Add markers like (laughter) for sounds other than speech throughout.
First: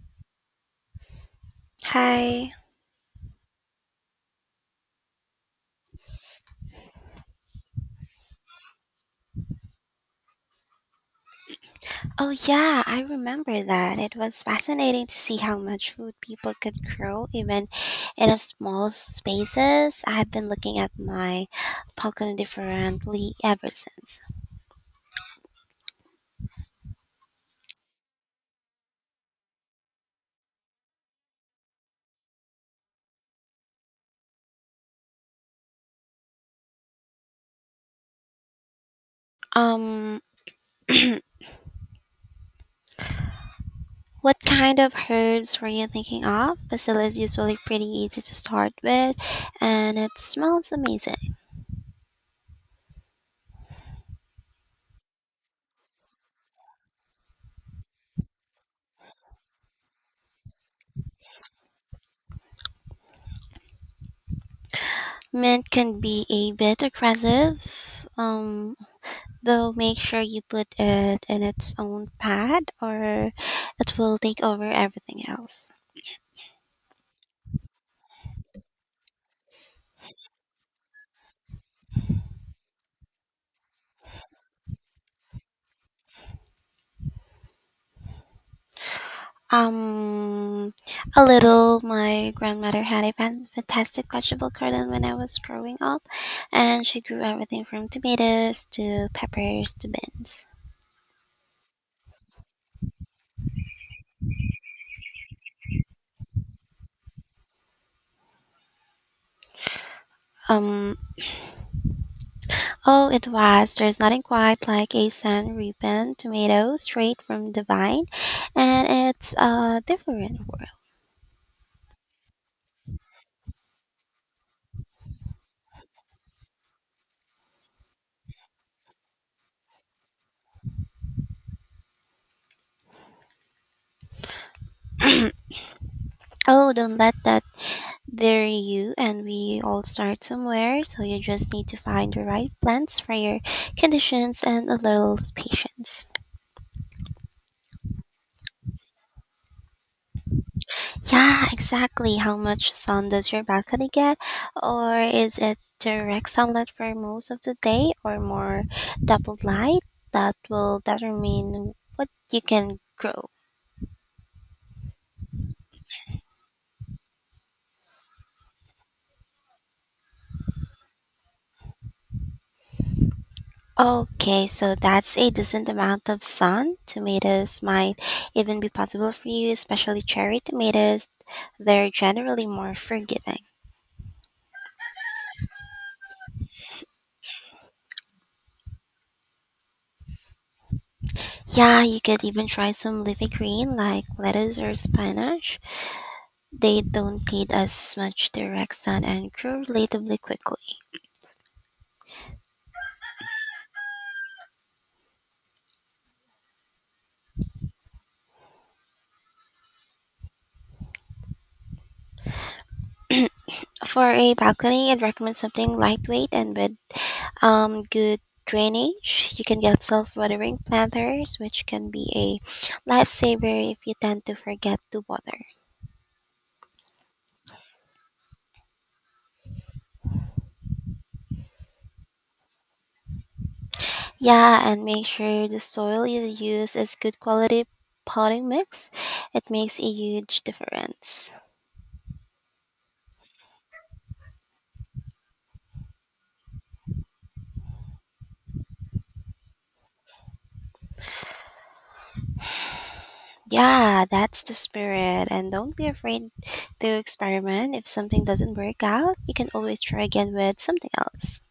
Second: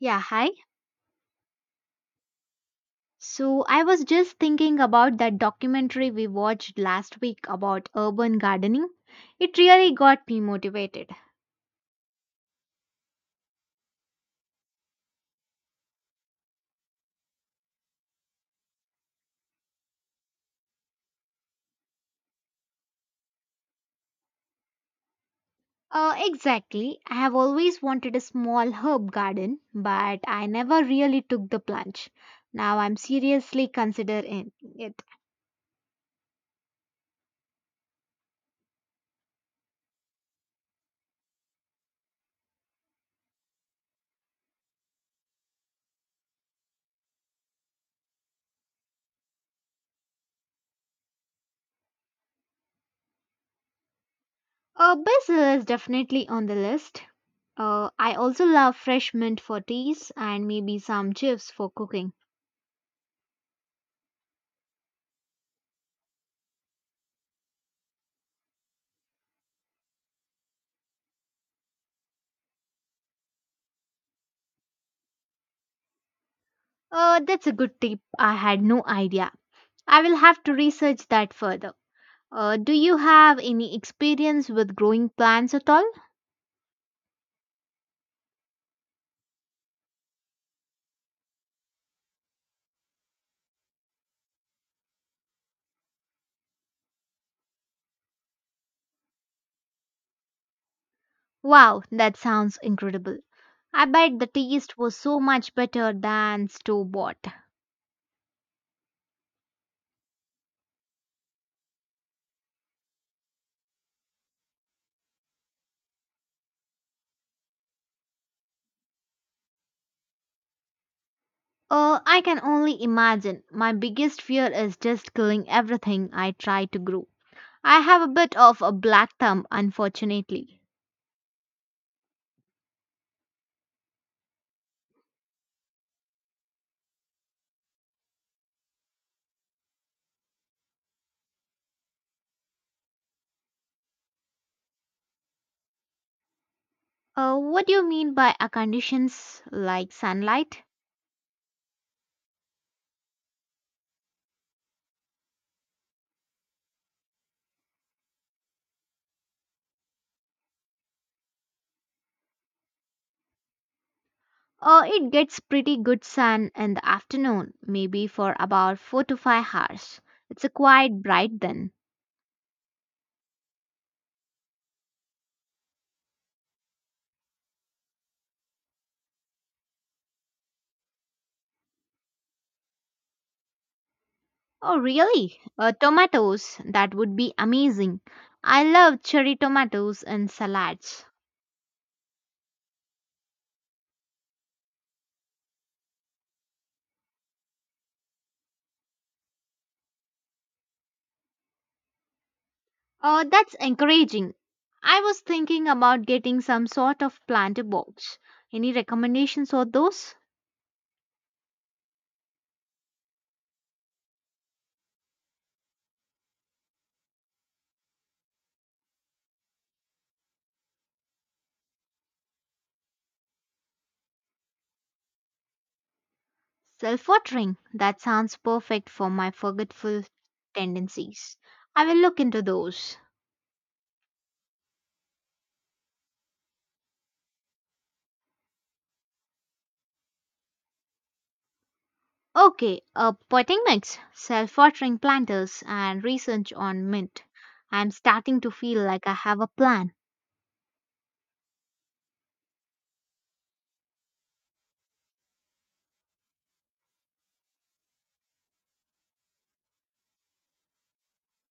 Yeah, hi. Hi. So I was just thinking about that documentary we watched last week about urban gardening. It really got me motivated. Oh, yeah, I remember that. It was fascinating to see how much food people could grow even in a small spaces. I've been looking at my balcony differently ever since. Exactly. I have always wanted a small herb garden, but I never really took the plunge. Now I'm seriously considering it. Um, what kind of herbs were you thinking of? Basil is usually pretty easy to start with, and it smells amazing. Basil is definitely on the list. I also love fresh mint for teas and maybe some chips for cooking. Mint can be a bit aggressive. Though make sure you put it in its own pad or it will take over everything else. That's a good tip. I had no idea. I will have to research that further. Do you have any experience with growing plants at all? Um, a little. My grandmother had a fantastic vegetable garden when I was growing up, and she grew everything from tomatoes to peppers to beans. Wow, that sounds incredible. I bet the taste was so much better than store bought. Um, oh, it was. There's nothing quite like a San Reapin tomato straight from the vine, and it's a different world. I can only imagine. My biggest fear is just killing everything I try to grow. I have a bit of a black thumb, unfortunately. Oh, don't let the There you, and we all start somewhere, so you just need to find the right plants for your conditions and a little patience. What do you mean by a conditions like sunlight? Yeah, exactly. How much sun does your balcony get? Or is it direct sunlight for most of the day, or more doubled light? That will determine what you can grow. It gets pretty good sun in the afternoon, maybe for about 4 to 5 hours. It's a quite bright then. Okay, so that's a decent amount of sun. Tomatoes might even be possible for you, especially cherry tomatoes. They're generally more forgiving. Oh, really? Tomatoes, that would be amazing. I love cherry tomatoes in salads. Yeah, you could even try some leafy green like lettuce or spinach. They don't need as much direct sun and grow relatively quickly. Oh, that's encouraging. I was thinking about getting some sort of planter box. Any recommendations for those? For a balcony, I'd recommend something lightweight and with good drainage. You can get self-watering planters, which can be a lifesaver if you tend to forget to water. Self watering, that sounds perfect for my forgetful tendencies. I will look into those. Yeah, and make sure the soil you use is good quality potting mix. It makes a huge difference. Okay, potting mix, self-watering planters, and research on mint. I'm starting to feel like I have a plan. Yeah, that's the spirit. And don't be afraid to experiment. If something doesn't work out, you can always try again with something else.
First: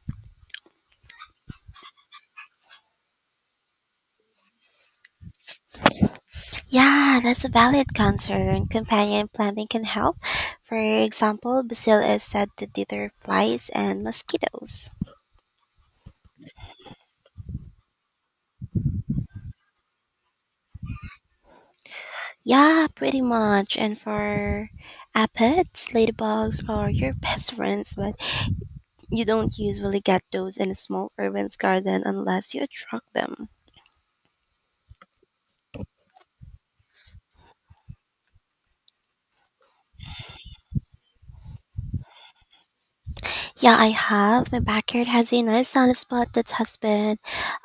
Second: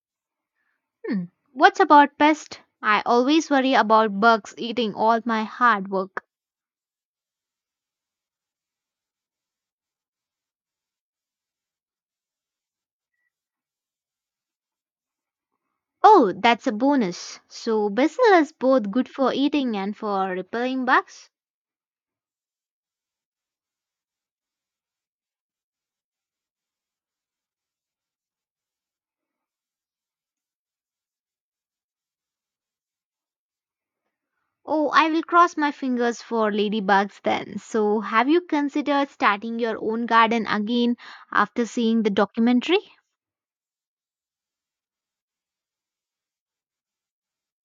Hmm. What's about pests? I always worry about bugs eating all my hard work. Yeah, that's a valid concern. Companion planting can help. For example, basil is said to deter flies and mosquitoes. Oh, that's a bonus. So basil is both good for eating and for repelling bugs. Yeah, pretty much. And for aphids, ladybugs are your best friends, but you don't usually get those in a small urban garden unless you attract them. Oh, I will cross my fingers for ladybugs then. So, have you considered starting your own garden again after seeing the documentary? Yeah, I have. My backyard has a nice sunny spot that has been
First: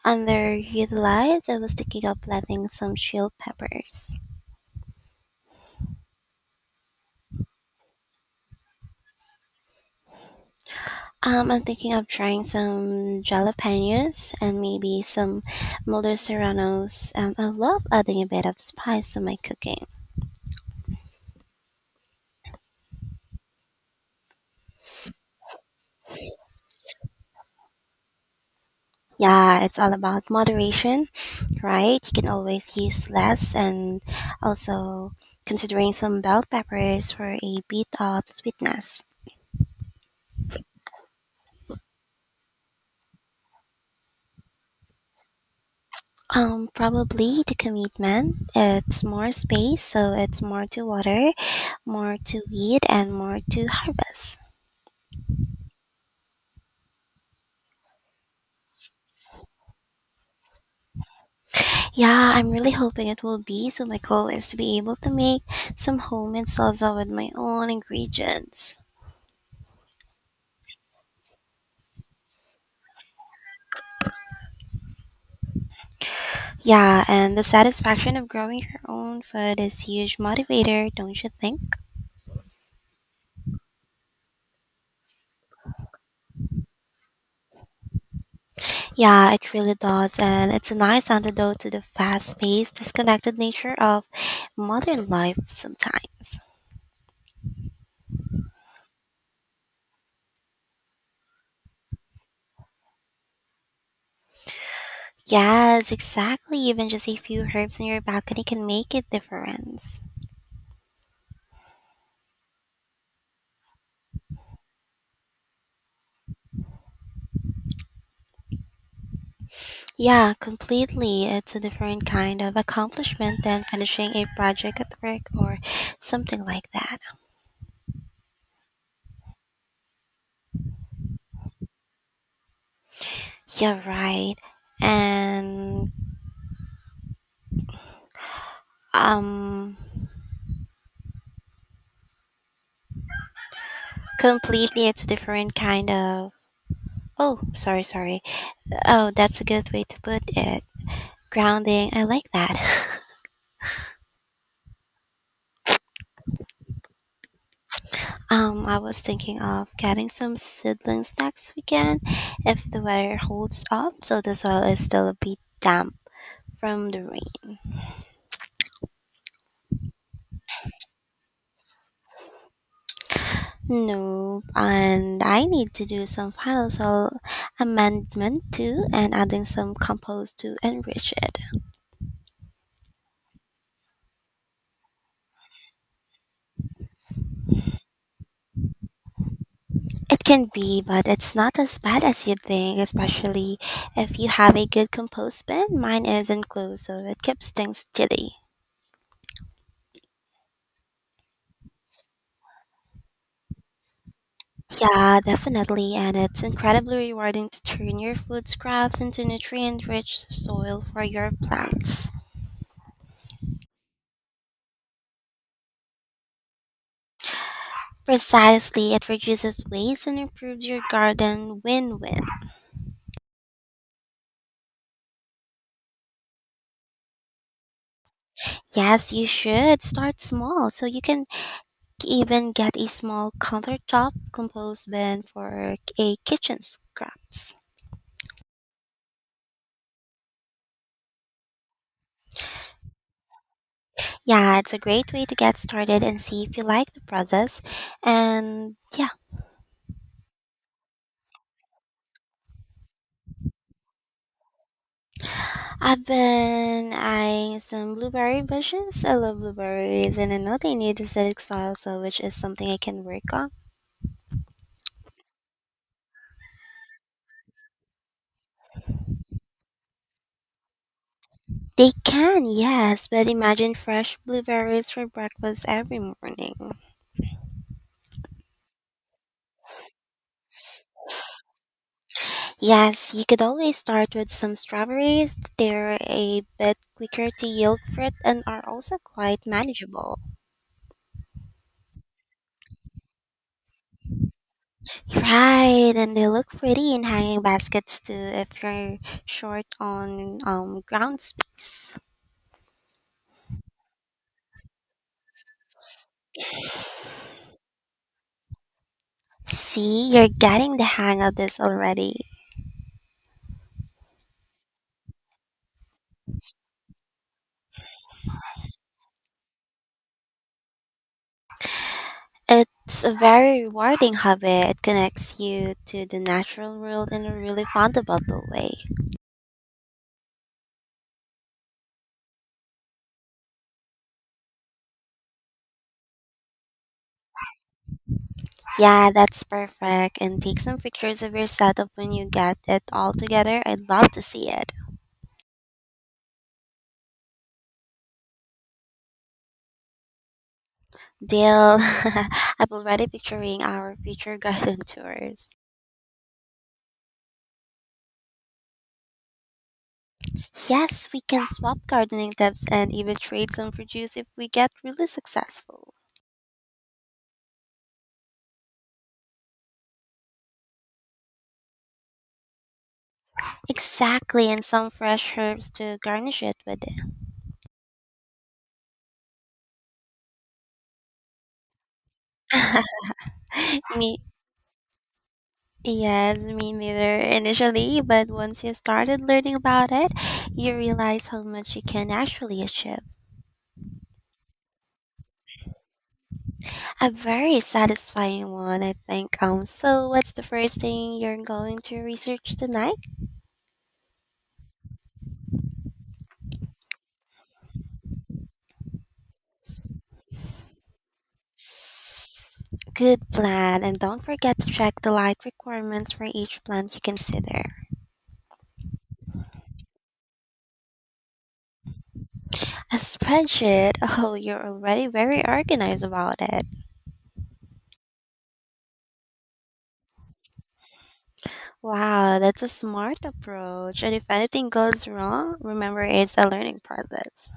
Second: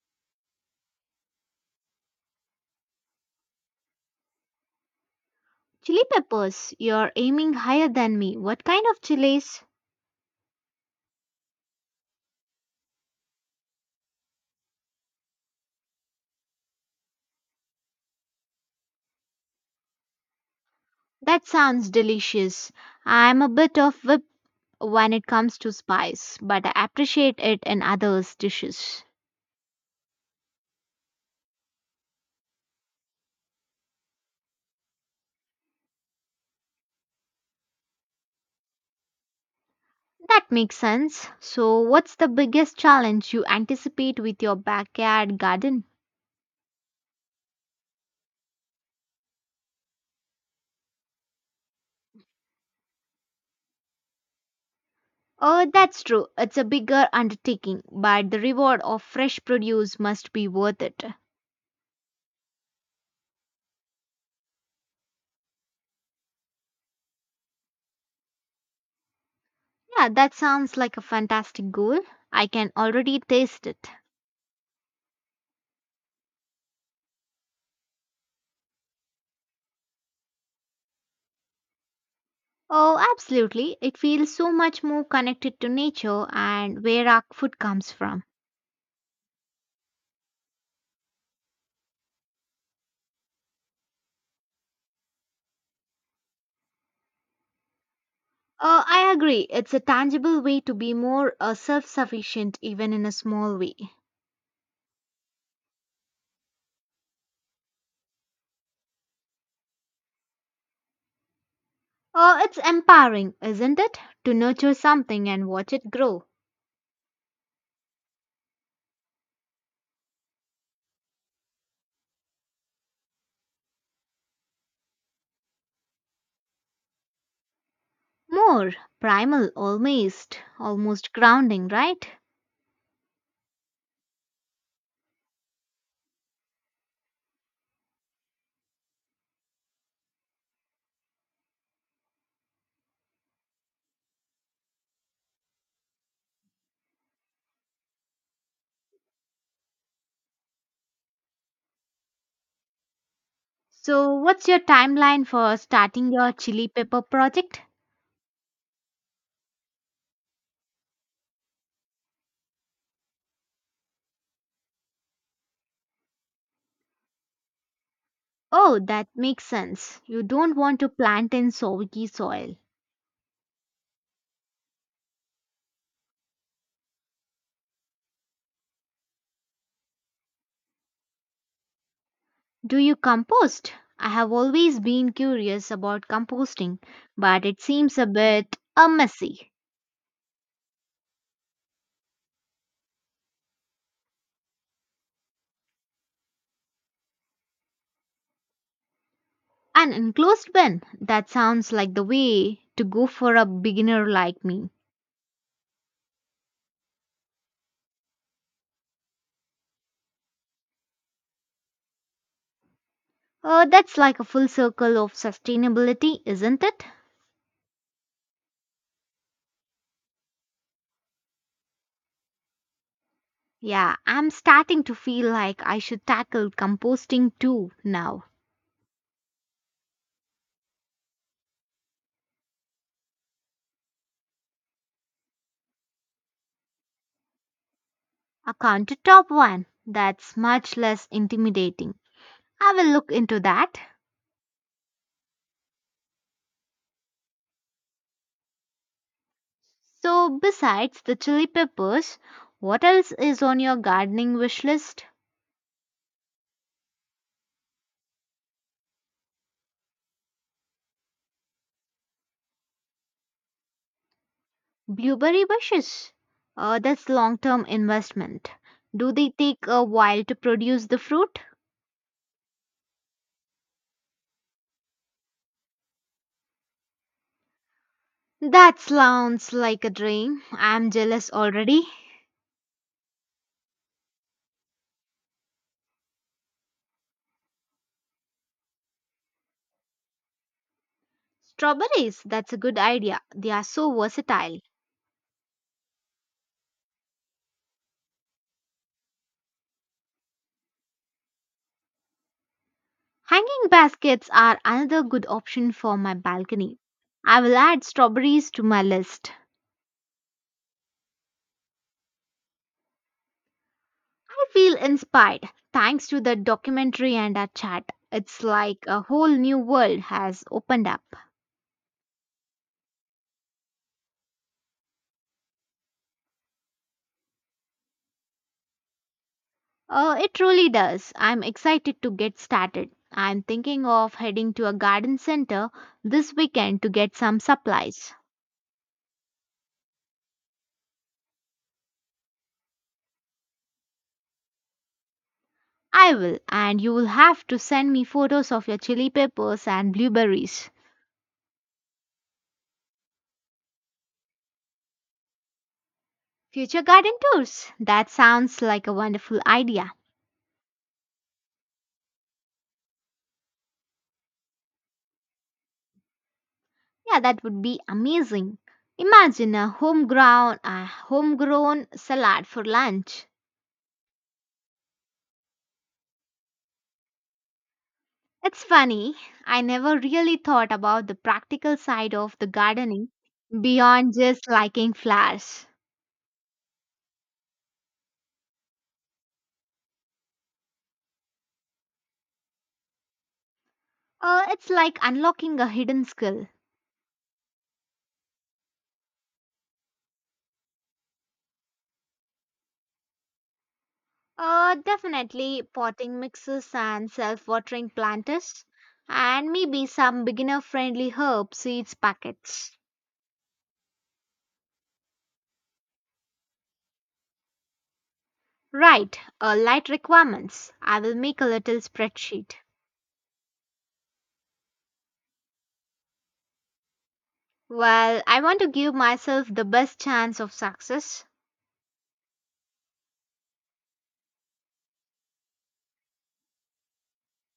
underutilized. I was thinking of planting some chilled peppers. Chili peppers, you're aiming higher than me. What kind of chilies? I'm thinking of trying some jalapenos and maybe some Mulder serranos. And I love adding a bit of spice to my cooking. That sounds delicious. I'm a bit of whip when it comes to spice, but I appreciate it in others' dishes. Yeah, it's all about moderation, right? You can always use less and also considering some bell peppers for a bit of sweetness. That makes sense. So, what's the biggest challenge you anticipate with your backyard garden? Probably the commitment. It's more space, so it's more to water, more to weed, and more to harvest. Oh, that's true. It's a bigger undertaking, but the reward of fresh produce must be worth it. Yeah, I'm really hoping it will be. So my goal is to be able to make some homemade salsa with my own ingredients. Yeah, that sounds like a fantastic goal. I can already taste it. Yeah, and the satisfaction of growing your own food is huge motivator, don't you think? Oh, absolutely. It feels so much more connected to nature and where our food comes from. Yeah, it really does, and it's a nice antidote to the fast-paced, disconnected nature of modern life sometimes. I agree. It's a tangible way to be more self sufficient, even in a small way. Yes, exactly. Even just a few herbs on your balcony can make a difference. It's empowering, isn't it? To nurture something and watch it grow. Yeah, completely. It's a different kind of accomplishment than finishing a project at work or something like that. More primal, almost, almost grounding, right? Yeah, right. And um completely it's a different kind of Oh, sorry. Oh, that's a good way to put it. Grounding. I like that. So, what's your timeline for starting your chili pepper project? I was thinking of getting some seedlings next weekend if the weather holds up, so the soil is still a bit damp from the rain. Oh, that makes sense. You don't want to plant in soggy soil. No, and I need to do some final soil amendment too, and adding some compost to enrich it. Do you compost? I have always been curious about composting, but it seems a bit messy. It can be, but it's not as bad as you think, especially if you have a good compost bin. Mine isn't closed, so it keeps things chilly. An enclosed bin? That sounds like the way to go for a beginner like me. Yeah, definitely. And it's incredibly rewarding to turn your food scraps into nutrient rich soil for your plants. That's like a full circle of sustainability, isn't it? Precisely, it reduces waste and improves your garden win win. Yeah, I'm starting to feel like I should tackle composting too now. Yes, you should start small so you can even get a small countertop compost bin for a kitchen scraps. A countertop one that's much less intimidating. I will look into that. Yeah, it's a great way to get started and see if you like the process. And yeah, So, besides the chili peppers, what else is on your gardening wish list? I've been eyeing some blueberry bushes. I love blueberries and I know they need acidic soil, so which is something I can work on. Blueberry bushes. That's long term investment. Do they take a while to produce the fruit? They can, yes, but imagine fresh blueberries for breakfast every morning. That sounds like a dream. I'm jealous already. Yes, you could always start with some strawberries. They're a bit quicker to yield fruit and are also quite manageable. Strawberries, that's a good idea. They are so versatile. Right, and they look pretty in hanging baskets too if you're short on ground space. Hanging baskets are another good option for my balcony. I will add strawberries to my list. See, you're getting the hang of this already. I feel inspired thanks to the documentary and our chat. It's like a whole new world has opened up. It's a very rewarding hobby. It connects you to the natural world in a really found-about way. It really does. I'm excited to get started. I'm thinking of heading to a garden center this weekend to get some supplies. Yeah, that's perfect. And take some pictures of your setup when you get it all together. I'd love to see it. I will, and you will have to send me photos of your chili peppers and blueberries. Deal. (laughs) I'm already picturing our future (laughs) garden tours. Future garden tours. That sounds like a wonderful idea. Yes, we can swap gardening tips and even trade some produce if we get really successful. Yeah, that would be amazing. Imagine a homegrown salad for lunch. Exactly, and some fresh herbs to garnish it with It's funny, I never really thought about the practical side of the gardening beyond Me, just liking flowers. yes, me neither initially, but once you started learning about it, you realize how much you can actually achieve. It's like unlocking a hidden skill. A very satisfying one, I think. So what's the first thing you're going to research tonight? Definitely potting mixes and self-watering planters and maybe some beginner-friendly herb seeds packets. Good plan, and don't forget to check the light requirements for each plant you consider. Right, light requirements. I will make a little spreadsheet. A spreadsheet. (laughs) Oh, you're already very organized about it. Well, I want to give myself the best chance of success. Wow, that's a smart approach. And if anything goes wrong, remember it's a learning process.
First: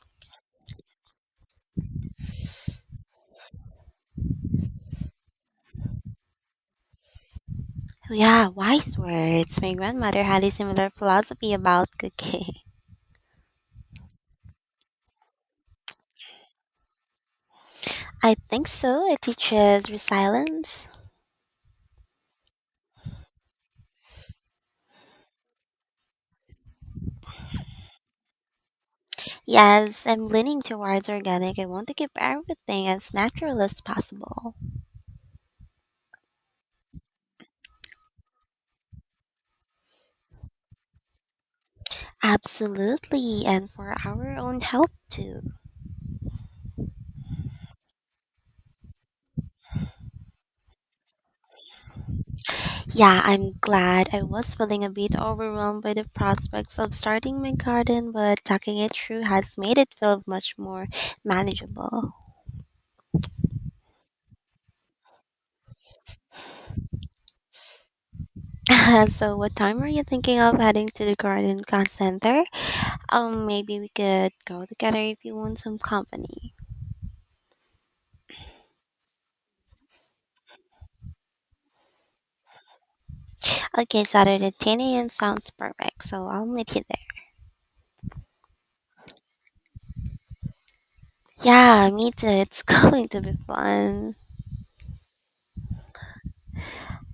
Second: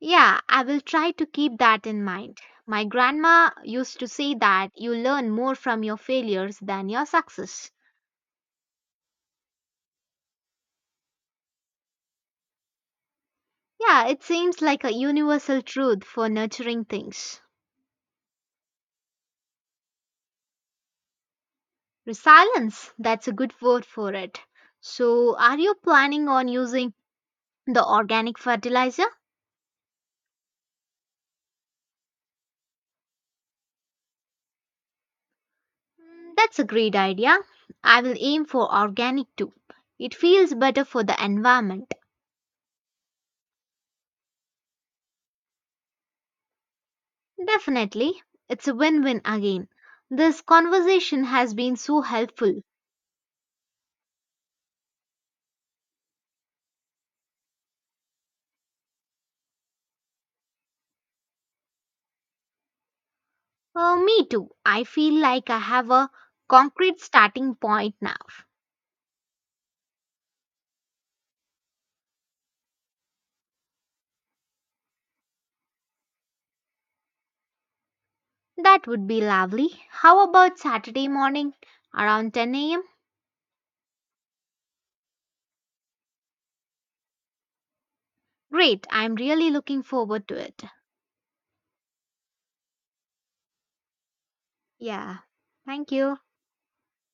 Yeah, I will try to keep that in mind. My grandma used to say that you learn more from your failures than your success. Yeah, wise words. My grandmother had a similar philosophy about cooking. Yeah, it seems like a universal truth for nurturing things. (laughs) I think so. It teaches resilience. Resilience, that's a good word for it. So, are you planning on using the organic fertilizer? Yes, I'm leaning towards organic. I want to keep everything as natural as possible. Mm, that's a great idea. I will aim for organic too. It feels better for the environment. Absolutely, and for our own health too. Definitely. It's a win win again. This conversation has been so helpful. Yeah, I'm glad. I was feeling a bit overwhelmed by the prospects of starting my garden, but talking it through has made it feel much more manageable. Me too. I feel like I have a concrete starting point now. (laughs) So, what time are you thinking of heading to the garden center? Maybe we could go together if you want some company. That would be lovely. How about Saturday morning around 10 a.m.? Okay, Saturday 10 a.m. sounds perfect, so I'll meet you there. Great. I'm really looking forward to it. Yeah, me too. It's (laughs) going to be fun. Yeah. Thank you.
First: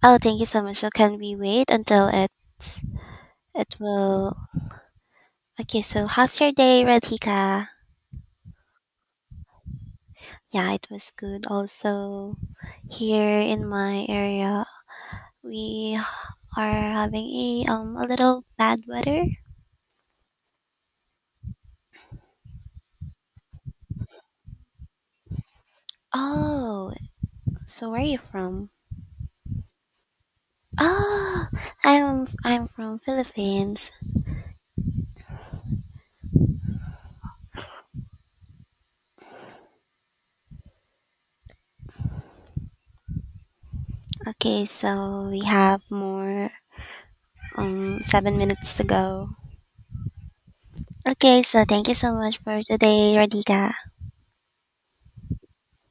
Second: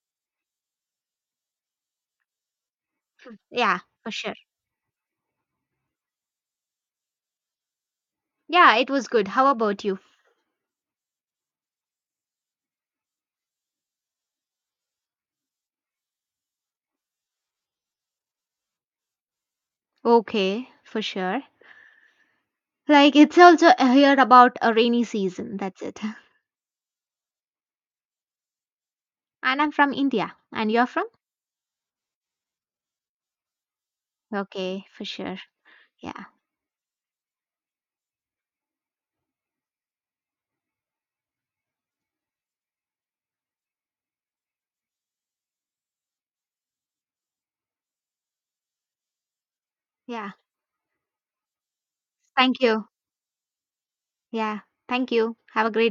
Oh, thank you so much. So can we wait until it's it Yeah, for sure. will? Okay, so how's your day, Radhika? Yeah, it was good. How about you? Yeah, it was good. Also, here in my area, we are having a little bad weather. Okay, for sure. Like, it's also here about a rainy season. That's it. (laughs) Oh, so where are you from? And I'm from India. And you're from? Oh, I'm from Philippines. Okay, for sure. Yeah. Okay, so we have more 7 minutes to go. Yeah. Okay, so thank you so much Thank for you. today, Radhika. Yeah. Thank you. Have a great